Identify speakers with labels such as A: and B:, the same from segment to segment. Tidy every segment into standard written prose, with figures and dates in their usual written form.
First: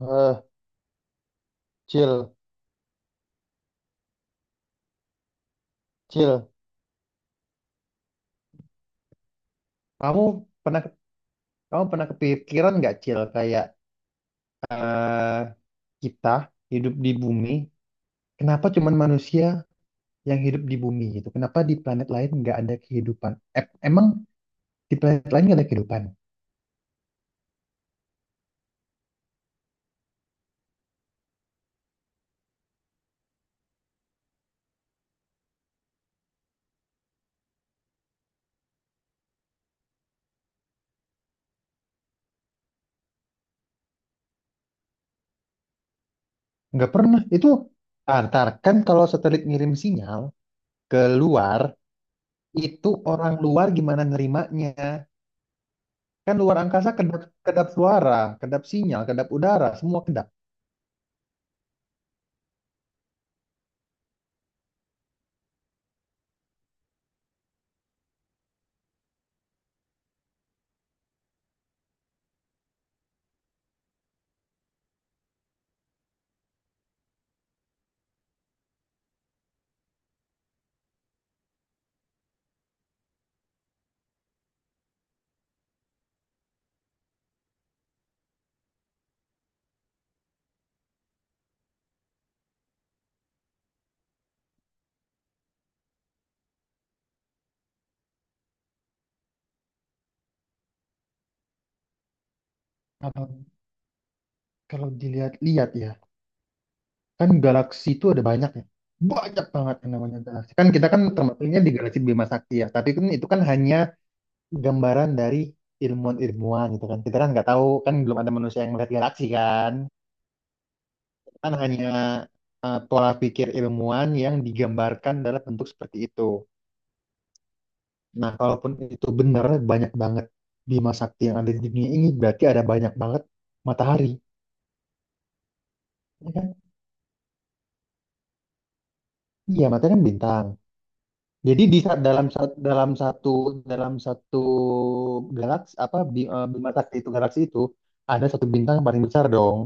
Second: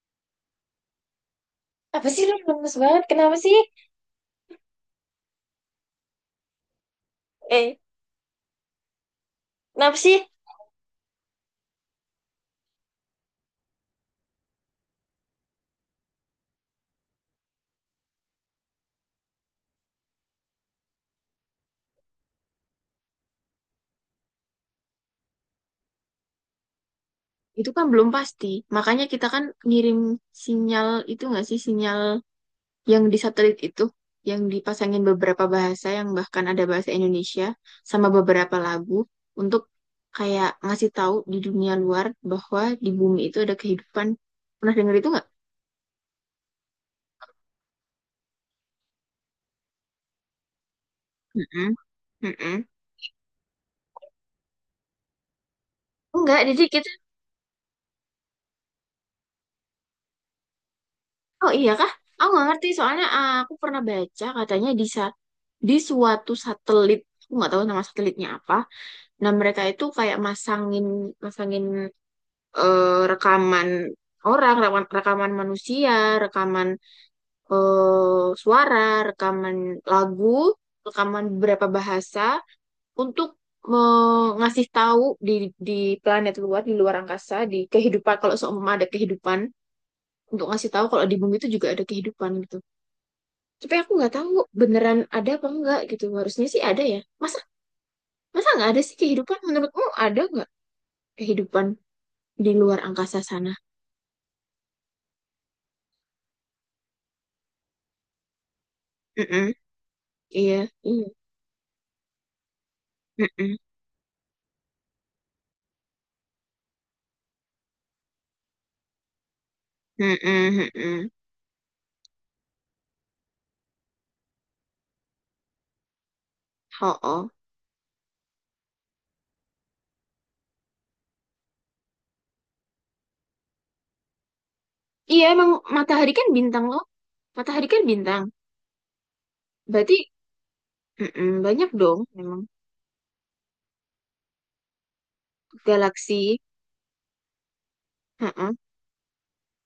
A: Eh,
B: Apa sih lu
A: Cil,
B: lemes banget? Kenapa sih?
A: Cil,
B: Eh, kenapa sih?
A: kamu pernah kamu pernah kepikiran nggak Cil kayak eh kita hidup di bumi, kenapa cuman manusia yang hidup di bumi gitu? Kenapa di planet lain nggak ada kehidupan? Emang di planet lain nggak ada kehidupan?
B: Itu kan belum pasti. Makanya kita kan ngirim sinyal itu nggak sih? Sinyal yang di satelit itu. Yang dipasangin beberapa bahasa yang bahkan ada bahasa Indonesia. Sama beberapa lagu. Untuk kayak ngasih tahu di dunia luar bahwa di bumi itu ada kehidupan. Pernah denger itu nggak?
A: Nggak pernah. Itu antar kan kalau satelit ngirim sinyal ke luar,
B: Mm-mm. Mm-mm.
A: itu orang luar gimana nerimanya? Kan
B: Enggak,
A: luar
B: jadi kita.
A: angkasa kedap kedap suara, kedap sinyal, kedap udara, semua kedap.
B: Oh iya kah? Aku nggak ngerti. Soalnya aku pernah baca katanya di suatu satelit, aku nggak tahu nama satelitnya apa. Nah, mereka itu kayak masangin masangin rekaman orang, rekaman, rekaman manusia, rekaman, suara, rekaman lagu, rekaman beberapa bahasa untuk ngasih tahu di planet luar, di luar angkasa, di kehidupan kalau seumpama ada kehidupan, untuk ngasih tahu kalau di bumi itu juga ada kehidupan gitu. Tapi aku nggak tahu beneran ada apa enggak gitu. Harusnya sih ada ya, masa. Masa nggak ada sih kehidupan? Menurutmu ada nggak kehidupan di luar angkasa
A: Kalau
B: sana?
A: kalau dilihat-lihat ya. Kan galaksi itu ada banyak ya. Banyak
B: Mm-mm.
A: banget yang namanya galaksi.
B: Iya,
A: Kan kita kan
B: iya.
A: termasuknya di galaksi Bima Sakti ya. Tapi kan itu kan
B: Mm-mm.
A: hanya gambaran dari ilmuwan-ilmuwan gitu kan. Kita kan nggak tahu kan belum ada manusia yang melihat galaksi kan.
B: Mm-mm. Mm-mm.
A: Kan hanya pola pikir ilmuwan yang digambarkan dalam bentuk seperti itu.
B: Oh, oh.
A: Nah, kalaupun itu benar banyak banget Bima Sakti yang ada di dunia ini berarti ada banyak banget matahari.
B: Iya, emang matahari kan
A: Ya kan?
B: bintang loh. Matahari kan bintang.
A: Iya, matahari
B: Berarti,
A: kan bintang.
B: mm-mm,
A: Jadi
B: banyak
A: di
B: dong memang
A: sa- dalam satu galaksi apa
B: galaksi.
A: Bima Sakti itu galaksi itu ada satu
B: Heeh.
A: bintang yang paling besar dong.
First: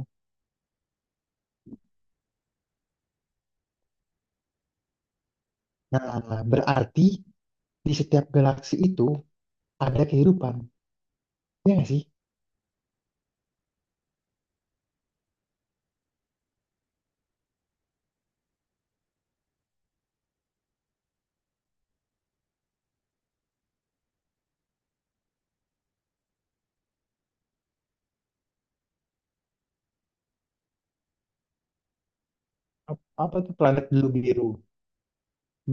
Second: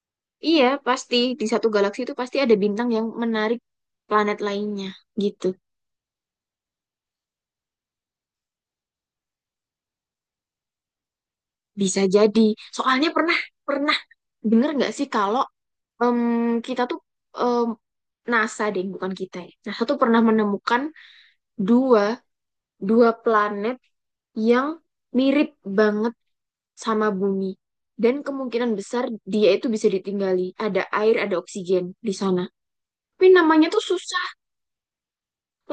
B: Iya, pasti di satu galaksi itu pasti ada bintang yang menarik planet lainnya gitu.
A: Nah, berarti di setiap galaksi itu ada kehidupan. Ya nggak
B: Bisa
A: sih?
B: jadi. Soalnya pernah pernah denger nggak sih kalau, em, kita tuh, em, NASA deh, bukan kita ya. NASA tuh pernah menemukan dua dua planet yang mirip banget sama Bumi. Dan kemungkinan besar dia itu bisa ditinggali. Ada air, ada oksigen di sana.
A: Ap-
B: Tapi
A: Apa tuh
B: namanya tuh
A: planet blue
B: susah.
A: biru?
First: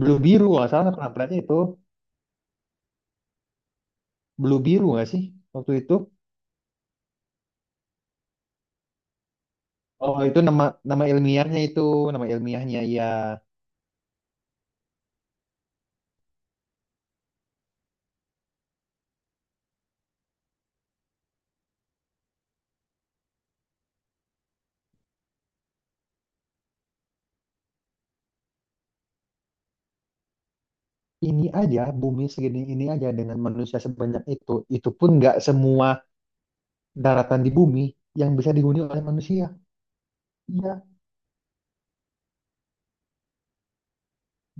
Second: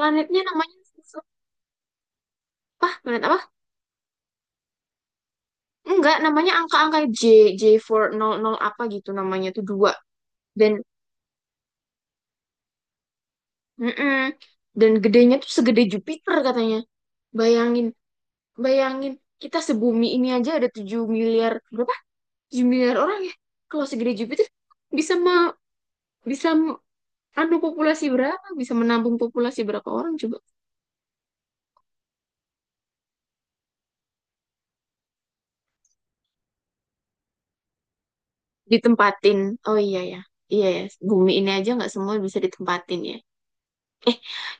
A: Blue biru nggak
B: namanya
A: salah nama
B: susah.
A: planetnya itu
B: Apa? Planet apa?
A: blue biru nggak sih waktu itu?
B: Enggak, namanya angka-angka J, J400 apa gitu namanya tuh dua.
A: Oh itu nama
B: Dan,
A: nama ilmiahnya itu nama ilmiahnya. Ya.
B: mm-mm. Dan gedenya tuh segede Jupiter katanya. Bayangin, bayangin, kita sebumi ini aja ada 7 miliar, berapa? 7 miliar orang ya. Kalau segede Jupiter, bisa me, bisa m- anu populasi berapa? Bisa menampung populasi berapa orang coba?
A: Ini aja bumi segini ini aja dengan manusia sebanyak itu pun nggak semua daratan di bumi yang bisa dihuni oleh
B: Ditempatin.
A: manusia.
B: Oh iya ya. Iya ya,
A: Iya,
B: bumi ini aja nggak semua bisa ditempatin ya. Eh,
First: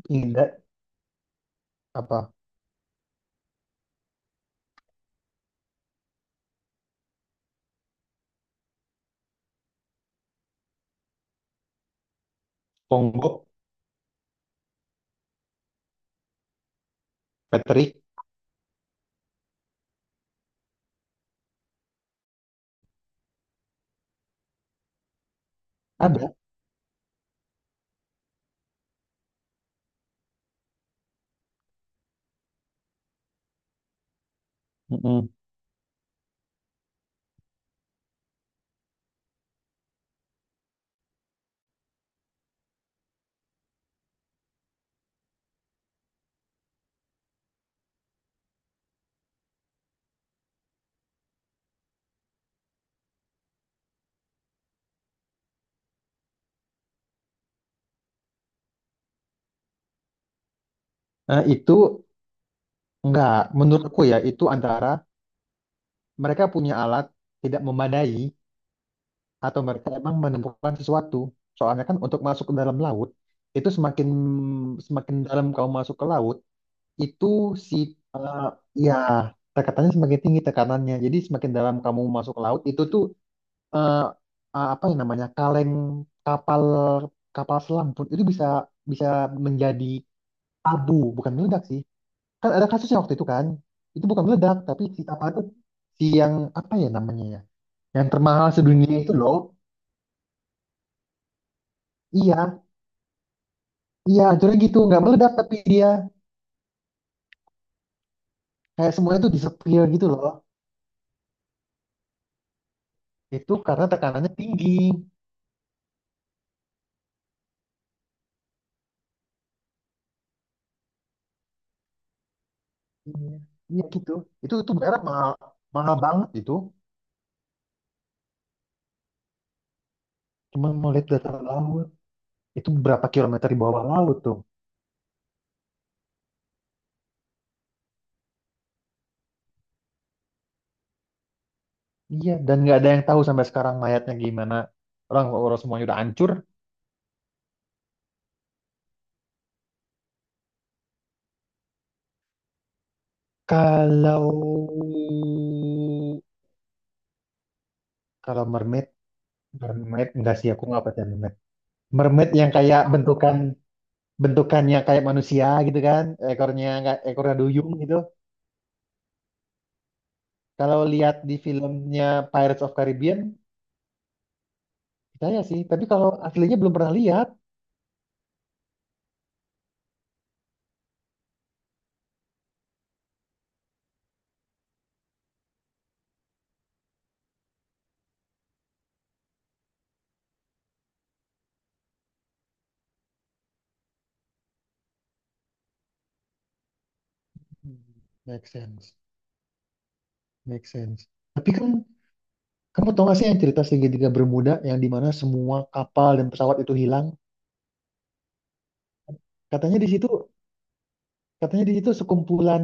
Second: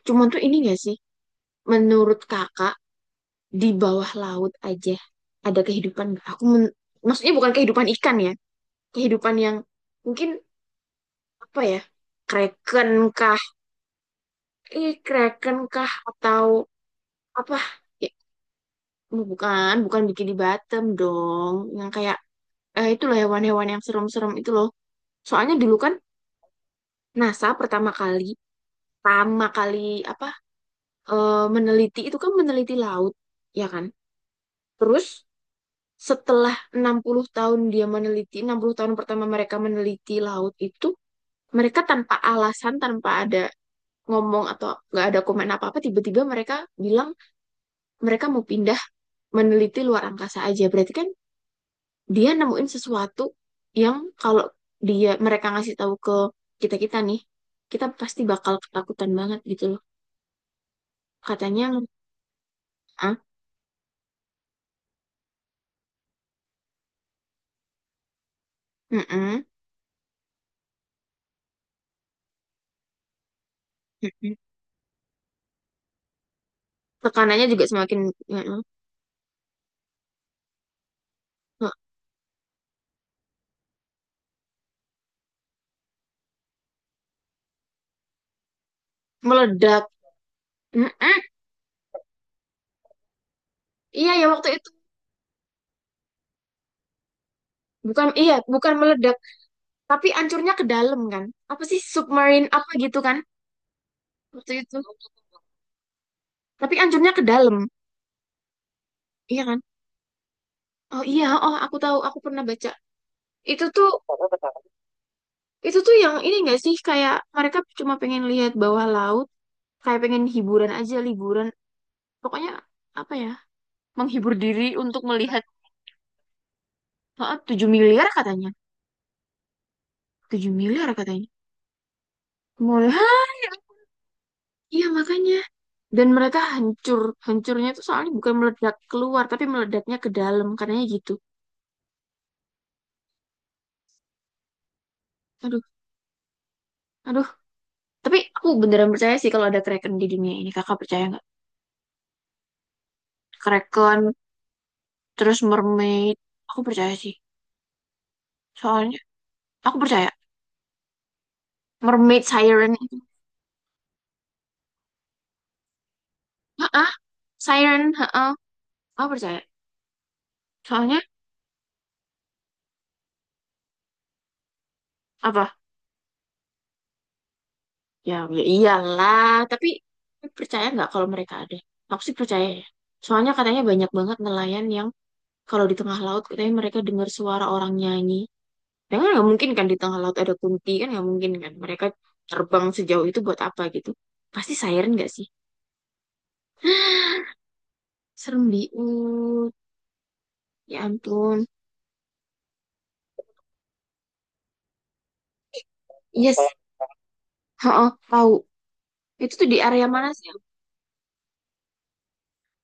B: cuman tuh ini
A: ingat
B: nggak sih?
A: apa?
B: Menurut kakak, di bawah laut aja ada kehidupan nggak? Maksudnya bukan kehidupan ikan ya. Kehidupan yang mungkin apa ya? Kraken
A: Pongo,
B: kah? Kraken kah atau apa
A: Patrick,
B: ya, oh, bukan bukan bikini bottom dong yang kayak itu loh hewan-hewan yang serem-serem itu loh. Soalnya dulu kan
A: ada.
B: NASA pertama kali apa, meneliti itu kan, meneliti laut ya kan. Terus
A: Mm-mm.
B: setelah 60 tahun dia meneliti, 60 tahun pertama mereka meneliti laut itu, mereka tanpa alasan, tanpa ada ngomong atau nggak ada komen apa-apa, tiba-tiba mereka bilang mereka mau pindah meneliti luar angkasa aja. Berarti kan dia nemuin sesuatu yang, kalau dia, mereka ngasih tahu ke kita, kita nih, kita pasti bakal ketakutan banget gitu loh
A: Nah,
B: katanya.
A: itu
B: ah
A: enggak, menurut aku ya, itu antara mereka punya alat tidak memadai
B: mm-mm.
A: atau mereka emang menemukan sesuatu. Soalnya kan untuk masuk ke dalam laut, itu semakin
B: Mm-mm.
A: semakin dalam kamu masuk ke laut, itu
B: Tekanannya juga
A: si
B: semakin
A: eh,
B: mm-mm,
A: ya tekatannya semakin tinggi tekanannya. Jadi semakin
B: mm,
A: dalam kamu masuk ke laut, itu tuh eh, apa yang namanya kaleng kapal kapal selam pun itu bisa bisa menjadi
B: meledak.
A: abu
B: Mm-mm.
A: bukan meledak sih kan ada kasusnya waktu itu kan itu
B: Iya
A: bukan
B: ya waktu
A: meledak
B: itu.
A: tapi si kapal itu si yang apa ya namanya ya
B: Bukan,
A: yang
B: iya
A: termahal
B: bukan
A: sedunia itu
B: meledak
A: loh
B: tapi ancurnya ke dalam kan. Apa sih, submarine
A: iya
B: apa gitu kan.
A: iya
B: Waktu
A: hancurnya
B: itu
A: gitu nggak meledak tapi dia
B: tapi ancurnya ke dalam.
A: kayak semuanya tuh
B: Iya kan?
A: disappear gitu loh
B: Oh iya, oh aku tahu, aku pernah baca
A: itu
B: itu
A: karena
B: tuh,
A: tekanannya tinggi
B: itu tuh yang ini nggak sih? Kayak mereka cuma pengen lihat bawah laut, kayak pengen hiburan aja liburan. Pokoknya apa ya,
A: iya. Iya gitu
B: menghibur diri
A: itu
B: untuk
A: beneran mahal
B: melihat.
A: mahal banget itu
B: 7 miliar katanya, 7
A: cuma
B: miliar
A: mau lihat
B: katanya.
A: dasar laut itu
B: Mau
A: berapa
B: lihat.
A: kilometer di bawah laut tuh.
B: Iya makanya. Dan mereka hancur, hancurnya tuh soalnya bukan meledak keluar tapi meledaknya ke dalam katanya gitu.
A: Iya, dan nggak ada yang tahu sampai sekarang mayatnya gimana. Orang orang
B: Aduh,
A: semuanya udah hancur.
B: aduh. Tapi aku beneran percaya sih kalau ada kraken di dunia ini. Kakak percaya nggak kraken?
A: Kalau
B: Terus mermaid, aku percaya sih.
A: kalau mermaid,
B: Soalnya aku
A: mermaid
B: percaya
A: enggak sih aku nggak percaya mermaid.
B: mermaid
A: Mermaid yang
B: siren
A: kayak
B: itu.
A: bentukannya kayak manusia gitu kan, ekornya
B: ah
A: nggak ekornya duyung
B: siren
A: gitu.
B: ha, aku percaya.
A: Kalau
B: Soalnya
A: lihat di filmnya Pirates of Caribbean, percaya
B: apa.
A: sih. Tapi kalau aslinya belum pernah lihat.
B: Ya, ya iyalah. Tapi lu percaya nggak kalau mereka ada? Aku sih percaya ya. Soalnya katanya banyak banget nelayan yang kalau di tengah laut katanya mereka dengar suara orang nyanyi. Ya kan nggak mungkin kan di tengah laut ada kunti kan, nggak mungkin kan. Mereka terbang sejauh itu buat apa gitu? Pasti siren nggak sih?
A: Hmm, make
B: Serem
A: sense,
B: biut.
A: make
B: Ya
A: sense.
B: ampun.
A: Tapi kan kamu tau gak sih yang cerita segitiga Bermuda yang dimana semua kapal dan
B: Yes.
A: pesawat itu hilang?
B: Heeh, tahu. Itu tuh di
A: Katanya
B: area
A: di situ,
B: mana sih?
A: katanya di situ sekumpulan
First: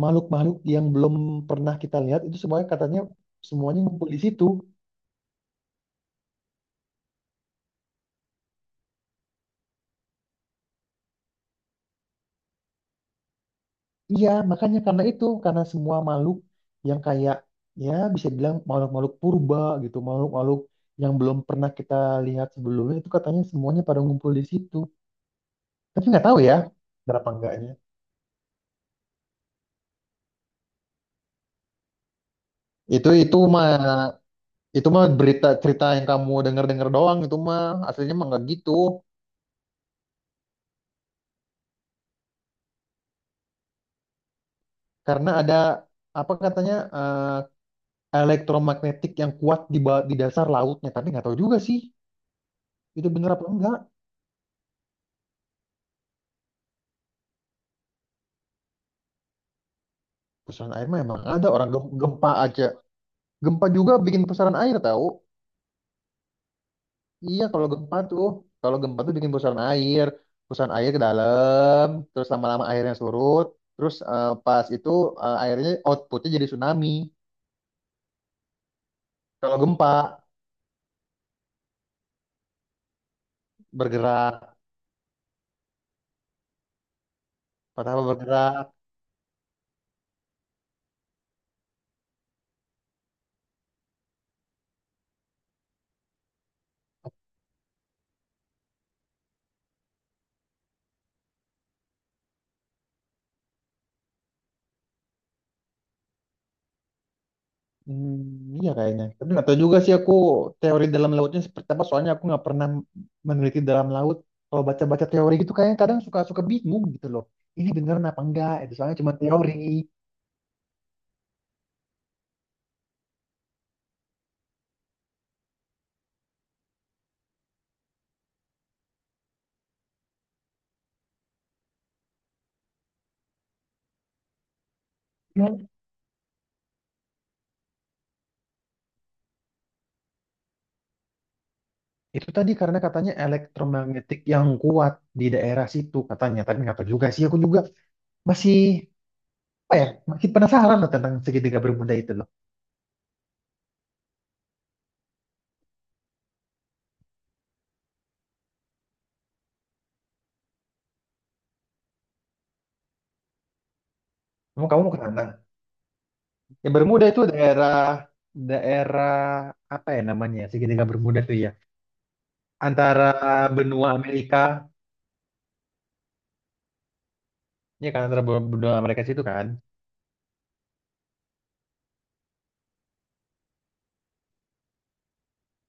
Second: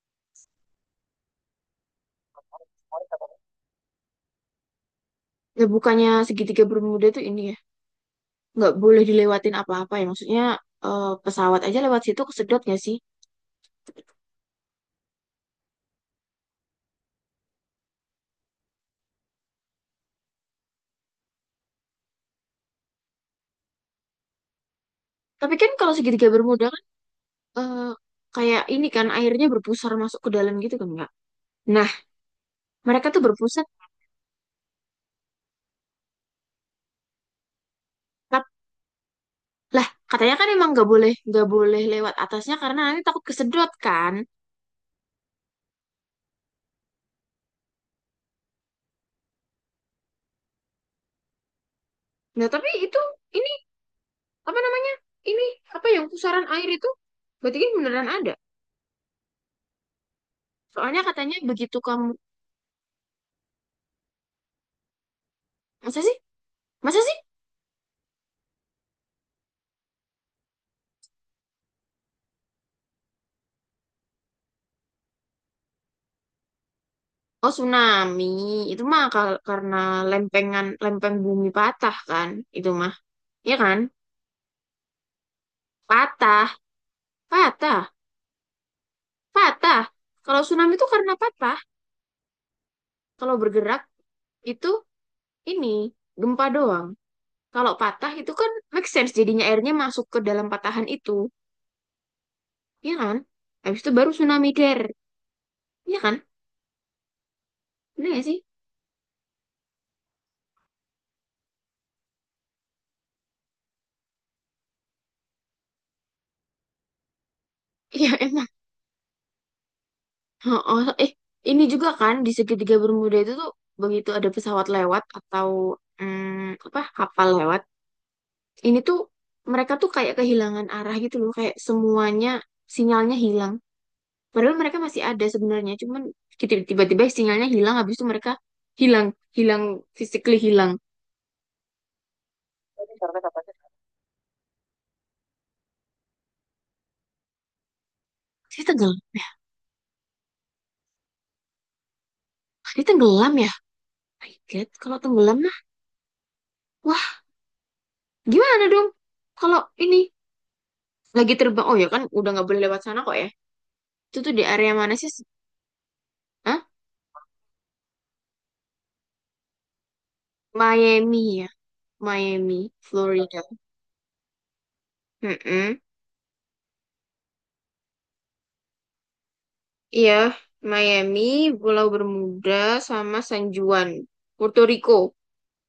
A: makhluk-makhluk yang belum pernah kita lihat itu semuanya katanya semuanya ngumpul di situ.
B: Ya bukannya segitiga Bermuda tuh ini ya? Nggak boleh dilewatin apa-apa ya? Maksudnya, pesawat aja lewat situ kesedot nggak sih?
A: Iya, makanya karena itu, karena semua makhluk yang kayak ya bisa bilang makhluk-makhluk purba gitu, makhluk-makhluk yang belum pernah kita lihat sebelumnya itu katanya semuanya pada ngumpul di situ.
B: Tapi kan kalau
A: Tapi nggak
B: segitiga
A: tahu ya,
B: bermuda kan,
A: berapa enggaknya.
B: eh, kayak ini kan airnya berpusar masuk ke dalam gitu kan Kak. Nah, mereka
A: Itu
B: tuh
A: itu
B: berpusat.
A: mah itu mah berita cerita yang kamu dengar-dengar doang itu mah aslinya mah nggak
B: tap-
A: gitu.
B: Lah, katanya kan emang nggak boleh lewat atasnya karena nanti takut kesedot kan.
A: Karena ada apa katanya elektromagnetik yang kuat di, di dasar lautnya. Tapi nggak tahu juga sih,
B: Nah, tapi itu
A: itu bener apa
B: ini
A: enggak.
B: apa namanya? Ini apa yang pusaran air itu? Berarti kan beneran ada.
A: Pusaran air
B: Soalnya
A: mah emang
B: katanya
A: ada orang
B: begitu kamu
A: gempa aja. Gempa juga bikin pusaran air tahu.
B: masa sih? Masa sih?
A: Iya kalau gempa tuh bikin pusaran air ke dalam, terus lama-lama airnya surut, terus pas itu airnya outputnya jadi tsunami.
B: Oh, tsunami. Itu mah,
A: Kalau
B: karena
A: gempa
B: lempengan, lempeng bumi patah kan. Itu mah. Iya kan?
A: bergerak,
B: Patah. Patah.
A: patah apa bergerak.
B: Patah. Kalau tsunami itu karena patah. Kalau bergerak itu ini gempa doang. Kalau patah itu kan make sense, jadinya airnya masuk ke dalam patahan itu. Iya kan? Habis itu baru tsunami der. Iya kan? Bener
A: Hmm,
B: gak sih?
A: iya kayaknya. Tapi nggak tahu juga sih aku teori dalam lautnya seperti apa. Soalnya aku nggak pernah meneliti dalam laut. Kalau baca-baca teori gitu kayaknya kadang suka-suka bingung gitu loh. Ini beneran
B: Iya
A: apa
B: emang.
A: enggak? Itu soalnya cuma teori.
B: Oh, oh, eh, ini juga kan di segitiga Bermuda itu tuh begitu ada pesawat lewat atau, mm, apa kapal lewat. Ini tuh mereka tuh kayak kehilangan arah gitu loh. Kayak semuanya sinyalnya hilang. Padahal mereka masih ada
A: Ya.
B: sebenarnya, cuman tiba-tiba sinyalnya hilang, habis itu mereka hilang, hilang, physically hilang.
A: Itu tadi karena katanya
B: Karena kata.
A: elektromagnetik yang kuat di daerah situ katanya. Tapi nggak tahu juga sih. Aku juga masih
B: Dia tenggelam ya?
A: apa ya? Masih penasaran loh tentang segitiga Bermuda itu loh.
B: Dia tenggelam ya? My God, kalau tenggelam mah, wah gimana dong? Kalau ini lagi terbang, oh ya kan udah nggak boleh lewat sana kok ya? Itu tuh di
A: Kamu
B: area
A: kamu mau
B: mana
A: ke
B: sih?
A: sana?
B: Hah?
A: Ya Bermuda itu daerah daerah apa ya namanya segitiga Bermuda
B: Miami
A: tuh
B: ya?
A: ya?
B: Miami, Florida.
A: Antara benua Amerika,
B: Mm-mm.
A: ya kan antara benua benua Amerika situ kan,
B: Iya, Miami, Pulau Bermuda, sama San Juan, Puerto Rico.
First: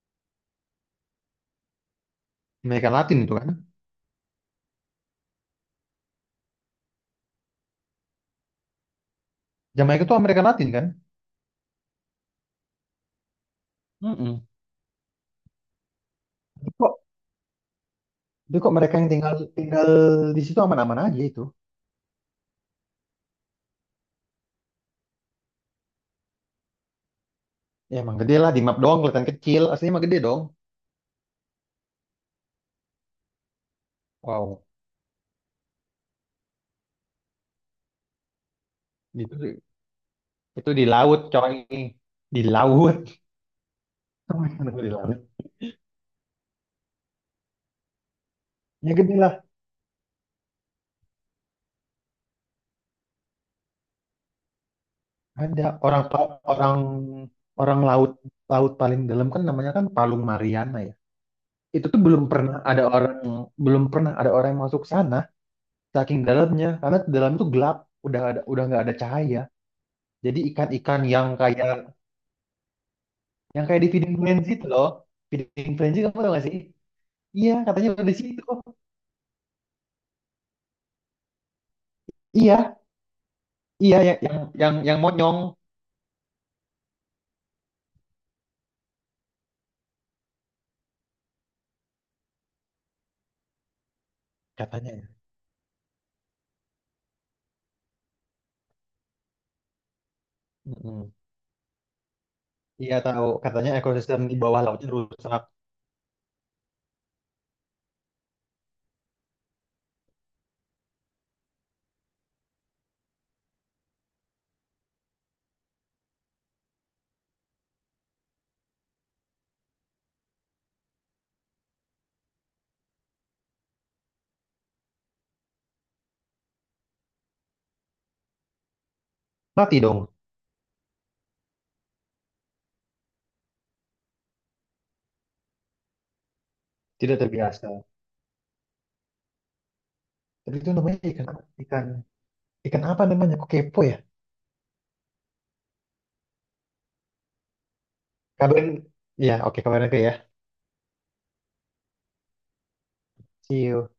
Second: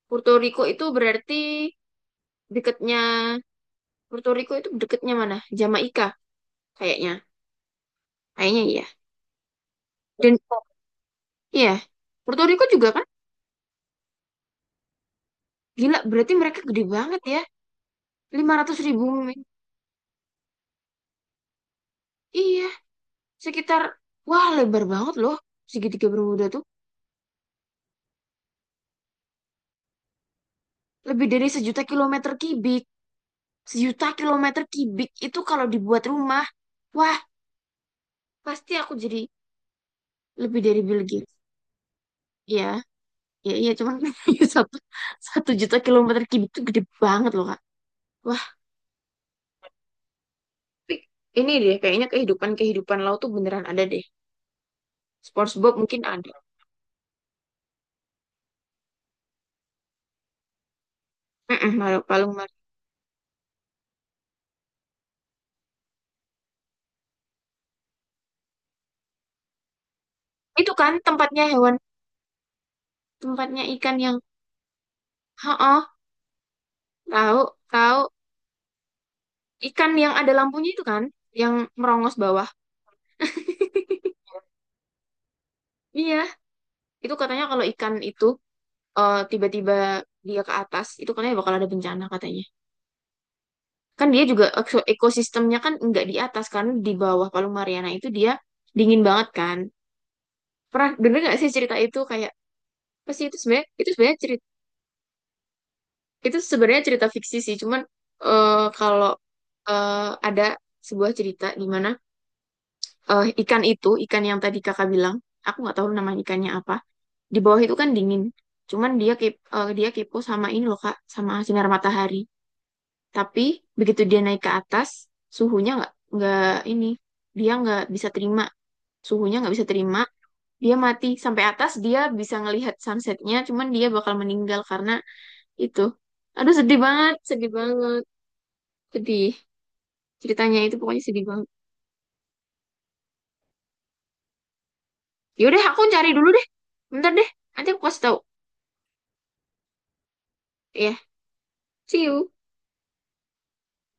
B: Puerto Rico itu berarti
A: Amerika
B: dekatnya.
A: Latin itu kan,
B: Puerto Rico itu deketnya mana? Jamaika kayaknya. Kayaknya iya.
A: Jamaika itu
B: Dan
A: Amerika Latin kan.
B: iya, Puerto Rico juga kan?
A: Mm-mm.
B: Gila, berarti mereka
A: Tapi
B: gede
A: kok,
B: banget ya. Lima
A: tapi kok
B: ratus
A: mereka
B: ribu
A: yang tinggal
B: mil.
A: tinggal di situ aman-aman aja itu,
B: Iya, sekitar, wah lebar banget loh. Segitiga Bermuda tuh.
A: ya emang gede lah di map doang kelihatan kecil, aslinya emang gede dong,
B: Lebih dari 1 juta kilometer kubik. 1 juta
A: wow,
B: kilometer kubik itu kalau dibuat rumah. Wah, pasti aku jadi
A: itu
B: lebih
A: itu
B: dari
A: di
B: Bill
A: laut
B: Gates.
A: coy, di
B: Iya,
A: laut,
B: iya, iya. Cuman satu,
A: di laut,
B: 1 juta kilometer kubik itu gede banget loh, Kak.
A: ya gede lah,
B: Tapi ini deh, kayaknya kehidupan-kehidupan laut tuh beneran ada deh.
A: ada
B: SpongeBob mungkin
A: orang
B: ada.
A: pa- orang orang laut laut paling dalam kan namanya kan Palung Mariana ya,
B: Mm-mm,
A: itu tuh
B: Palung Mar.
A: belum pernah ada orang yang masuk sana saking dalamnya karena dalam itu gelap udah nggak ada cahaya jadi
B: Itu kan
A: ikan-ikan
B: tempatnya hewan, tempatnya
A: yang kayak di
B: ikan
A: Feeding
B: yang,
A: Frenzy itu loh Feeding
B: oh,
A: Frenzy kamu tau gak sih
B: tahu,
A: iya katanya
B: tahu.
A: udah di situ
B: Ikan yang ada lampunya itu kan, yang merongos bawah.
A: iya iya yang monyong
B: Iya, itu katanya kalau ikan itu, tiba-tiba dia ke atas, itu katanya bakal ada bencana katanya. Kan dia juga
A: katanya.
B: ekosistemnya kan nggak di atas kan, di bawah Palung Mariana itu dia dingin banget kan. Pernah
A: Mm-mm.
B: denger nggak sih cerita itu kayak
A: Iya
B: pasti
A: tahu
B: itu sebenarnya,
A: katanya
B: itu sebenarnya
A: ekosistem di
B: cerita.
A: bawah lautnya rusak
B: Itu sebenarnya cerita fiksi sih, cuman, eh, kalau, eh, ada sebuah cerita di mana, ikan itu, ikan yang tadi kakak bilang, aku nggak tahu nama ikannya apa, di bawah itu kan dingin. Cuman dia kepo sama ini loh Kak, sama sinar matahari. Tapi begitu dia naik ke atas, suhunya nggak ini, dia nggak bisa terima, suhunya nggak bisa
A: mati
B: terima,
A: dong
B: dia mati. Sampai atas dia bisa ngelihat sunsetnya cuman dia bakal meninggal karena itu. Aduh sedih banget,
A: tidak
B: sedih
A: terbiasa
B: banget. Sedih.
A: tapi
B: Ceritanya
A: itu
B: itu
A: namanya
B: pokoknya sedih
A: ikan
B: banget.
A: ikan ikan apa namanya kok kepo ya
B: Yaudah, aku cari dulu deh. Bentar deh. Nanti aku kasih tahu.
A: kabarin ya oke kabarin aja ya
B: Ya, yeah. See you.
A: see you